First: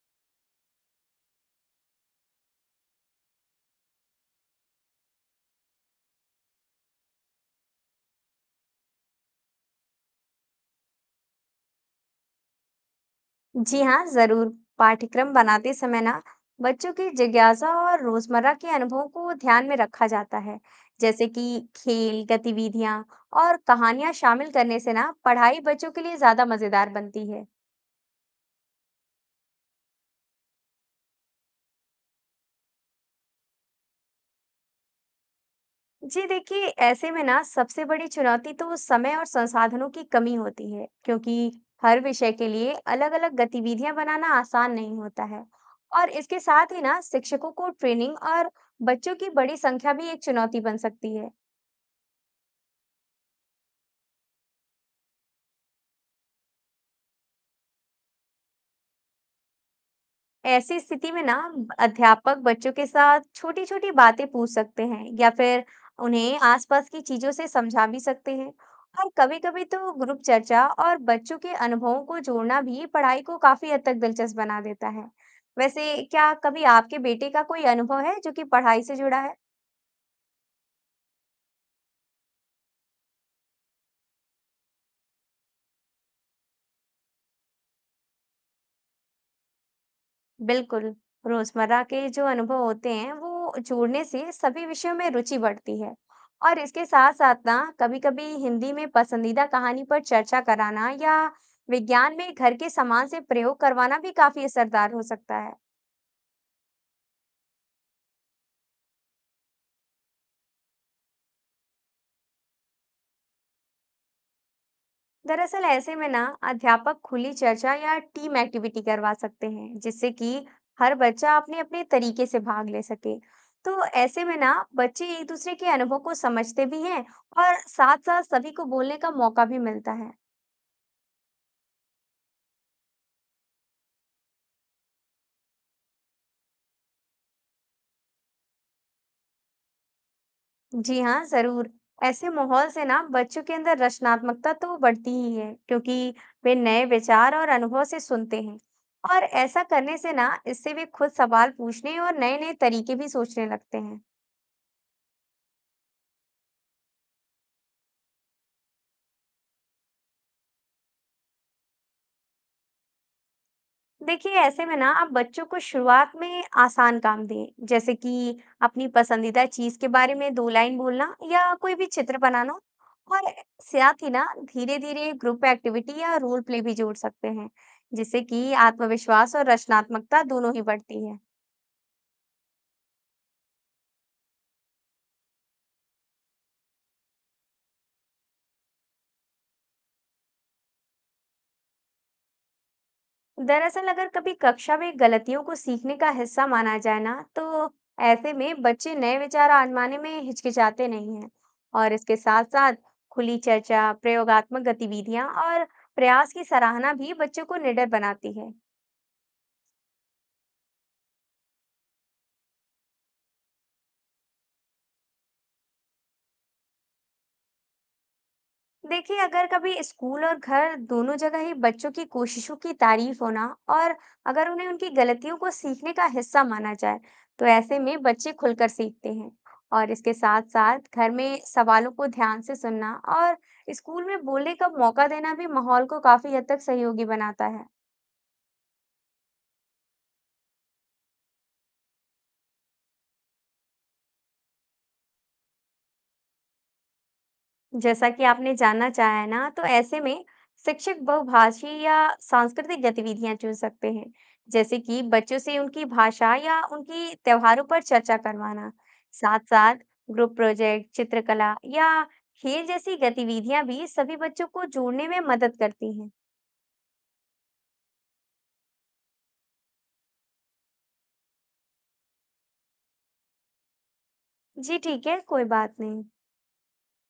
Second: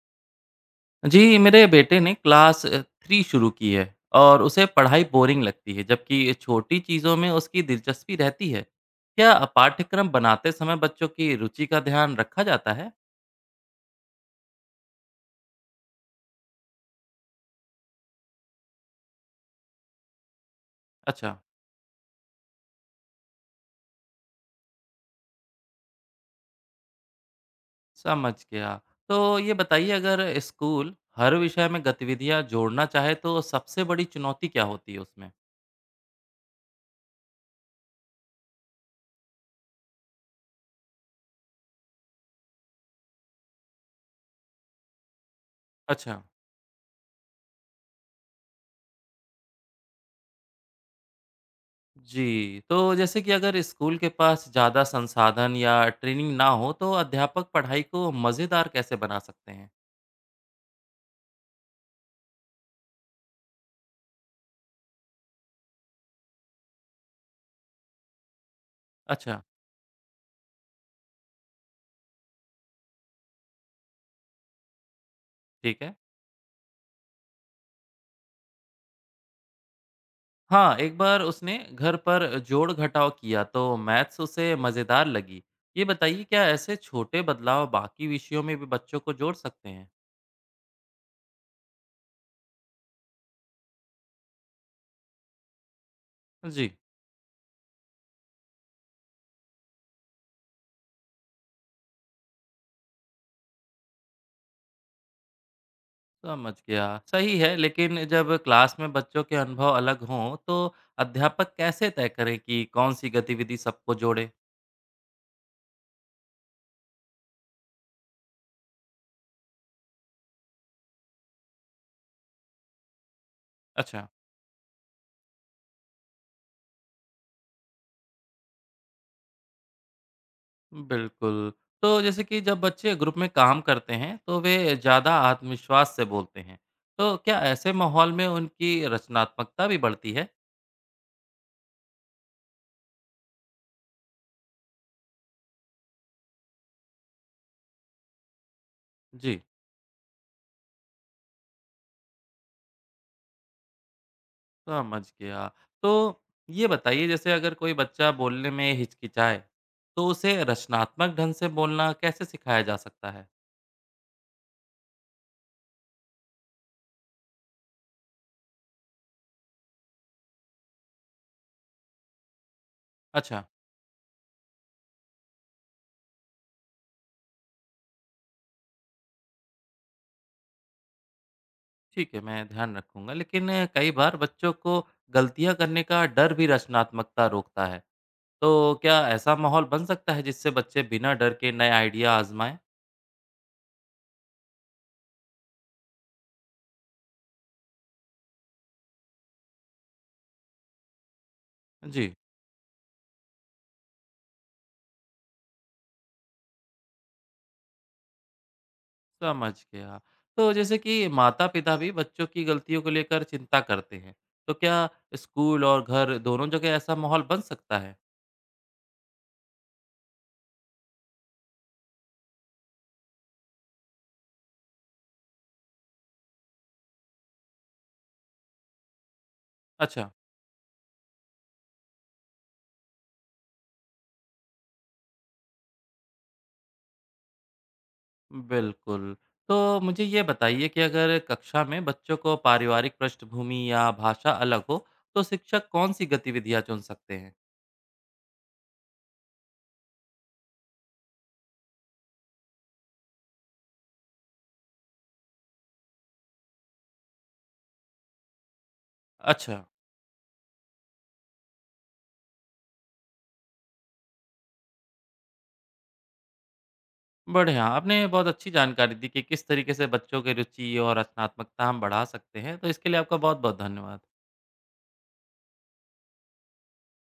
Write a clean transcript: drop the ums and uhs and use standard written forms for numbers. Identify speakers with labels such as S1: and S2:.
S1: जी, मेरे बेटे ने क्लास 3 शुरू की है और उसे पढ़ाई बोरिंग लगती है, जबकि छोटी चीज़ों में उसकी दिलचस्पी रहती है। क्या पाठ्यक्रम बनाते समय बच्चों की रुचि का ध्यान रखा जाता है?
S2: जी हाँ, जरूर। पाठ्यक्रम बनाते समय ना बच्चों की जिज्ञासा और रोजमर्रा के अनुभवों को ध्यान में रखा जाता है। जैसे
S1: अच्छा,
S2: कि खेल, गतिविधियां और कहानियां शामिल करने से ना पढ़ाई बच्चों के लिए ज्यादा मजेदार बनती है।
S1: समझ गया। तो ये बताइए अगर स्कूल हर विषय में गतिविधियाँ जोड़ना चाहे तो सबसे बड़ी चुनौती क्या होती है उसमें?
S2: जी देखिए, ऐसे में ना सबसे बड़ी चुनौती तो समय और संसाधनों की कमी होती है, क्योंकि हर विषय के लिए अलग-अलग गतिविधियां बनाना आसान नहीं होता है। और
S1: अच्छा,
S2: इसके साथ ही ना शिक्षकों को ट्रेनिंग और बच्चों की बड़ी संख्या भी एक चुनौती बन सकती है।
S1: जी। तो जैसे कि अगर स्कूल के पास ज़्यादा संसाधन या ट्रेनिंग ना हो तो अध्यापक पढ़ाई को मज़ेदार कैसे बना सकते हैं?
S2: ऐसी स्थिति में ना अध्यापक बच्चों के साथ छोटी छोटी बातें पूछ सकते हैं या फिर उन्हें आसपास की चीजों से समझा भी सकते हैं। और कभी
S1: अच्छा।
S2: कभी तो ग्रुप चर्चा और बच्चों के अनुभवों को जोड़ना भी पढ़ाई को काफी हद तक दिलचस्प बना देता है।
S1: ठीक है।
S2: वैसे क्या कभी आपके बेटे का कोई अनुभव है जो कि पढ़ाई से जुड़ा है?
S1: हाँ, एक बार उसने घर पर जोड़-घटाव किया तो मैथ्स उसे मज़ेदार लगी। ये बताइए क्या ऐसे छोटे बदलाव बाकी विषयों में भी बच्चों को जोड़ सकते हैं?
S2: बिल्कुल, रोज़मर्रा के जो अनुभव होते हैं, वो जोड़ने से सभी विषयों में रुचि बढ़ती है। और
S1: जी,
S2: इसके साथ-साथ ना कभी-कभी हिंदी में पसंदीदा कहानी पर चर्चा कराना या विज्ञान में घर के सामान से प्रयोग करवाना भी काफ़ी असरदार हो सकता है।
S1: समझ गया। सही है, लेकिन जब क्लास में बच्चों के अनुभव अलग हों तो अध्यापक कैसे तय करें कि कौन-सी गतिविधि सबको जोड़े?
S2: दरअसल ऐसे में ना अध्यापक खुली चर्चा या टीम एक्टिविटी करवा सकते हैं, जिससे कि हर बच्चा अपने अपने तरीके से भाग ले सके। तो
S1: अच्छा,
S2: ऐसे में ना बच्चे एक दूसरे के अनुभव को समझते भी हैं और साथ साथ सभी को बोलने का मौका भी मिलता है।
S1: बिल्कुल। तो जैसे कि जब बच्चे ग्रुप में काम करते हैं तो वे ज़्यादा आत्मविश्वास से बोलते हैं। तो क्या ऐसे माहौल में उनकी रचनात्मकता भी बढ़ती है?
S2: जी हाँ जरूर। ऐसे माहौल से ना बच्चों के अंदर रचनात्मकता तो बढ़ती ही है, क्योंकि वे नए विचार और अनुभव से सुनते हैं। और
S1: जी,
S2: ऐसा करने से ना इससे वे खुद सवाल पूछने और नए नए तरीके भी सोचने लगते हैं।
S1: समझ गया। तो ये बताइए जैसे अगर कोई बच्चा बोलने में हिचकिचाए, तो उसे रचनात्मक ढंग से बोलना कैसे सिखाया जा सकता है?
S2: देखिए ऐसे में ना आप बच्चों को शुरुआत में आसान काम दें, जैसे कि अपनी पसंदीदा चीज के बारे में 2 लाइन बोलना या कोई भी चित्र बनाना। और
S1: अच्छा,
S2: साथ ही ना धीरे धीरे ग्रुप एक्टिविटी या रोल प्ले भी जोड़ सकते हैं, जिससे कि आत्मविश्वास और रचनात्मकता दोनों ही बढ़ती है।
S1: ठीक है, मैं ध्यान रखूँगा। लेकिन कई बार बच्चों को गलतियाँ करने का डर भी रचनात्मकता रोकता है। तो क्या ऐसा माहौल बन सकता है जिससे बच्चे बिना डर के नए आइडिया आज़माएँ?
S2: दरअसल अगर कभी कक्षा में गलतियों को सीखने का हिस्सा माना जाए ना, तो ऐसे में बच्चे नए विचार आजमाने में हिचकिचाते नहीं हैं। और
S1: जी।
S2: इसके साथ साथ खुली चर्चा, प्रयोगात्मक गतिविधियां और प्रयास की सराहना भी बच्चों को निडर बनाती है।
S1: समझ गया। तो जैसे कि माता-पिता भी बच्चों की गलतियों को लेकर चिंता करते हैं, तो क्या स्कूल और घर दोनों जगह ऐसा माहौल बन सकता है?
S2: देखिए अगर कभी स्कूल और घर दोनों जगह ही बच्चों की कोशिशों की तारीफ होना और अगर उन्हें उनकी गलतियों को सीखने का हिस्सा माना जाए, तो ऐसे में बच्चे खुलकर सीखते हैं। और
S1: अच्छा,
S2: इसके साथ साथ घर में सवालों को ध्यान से सुनना और स्कूल में बोलने का मौका देना भी माहौल को काफी हद तक सहयोगी बनाता है।
S1: बिल्कुल। तो मुझे ये बताइए कि अगर कक्षा में बच्चों को पारिवारिक पृष्ठभूमि या भाषा अलग हो, तो शिक्षक कौन-सी गतिविधियाँ चुन सकते हैं?
S2: जैसा कि आपने जानना चाहा है ना, तो ऐसे में शिक्षक बहुभाषी या सांस्कृतिक गतिविधियां चुन सकते हैं, जैसे कि बच्चों से उनकी भाषा या उनकी त्योहारों पर चर्चा करवाना।
S1: अच्छा,
S2: साथ-साथ ग्रुप प्रोजेक्ट, चित्रकला या खेल जैसी गतिविधियां भी सभी बच्चों को जोड़ने में मदद करती हैं।
S1: बढ़िया। आपने बहुत अच्छी जानकारी दी कि किस तरीके से बच्चों की रुचि और रचनात्मकता हम बढ़ा सकते हैं, तो इसके लिए आपका बहुत-बहुत धन्यवाद।
S2: जी ठीक है, कोई बात नहीं।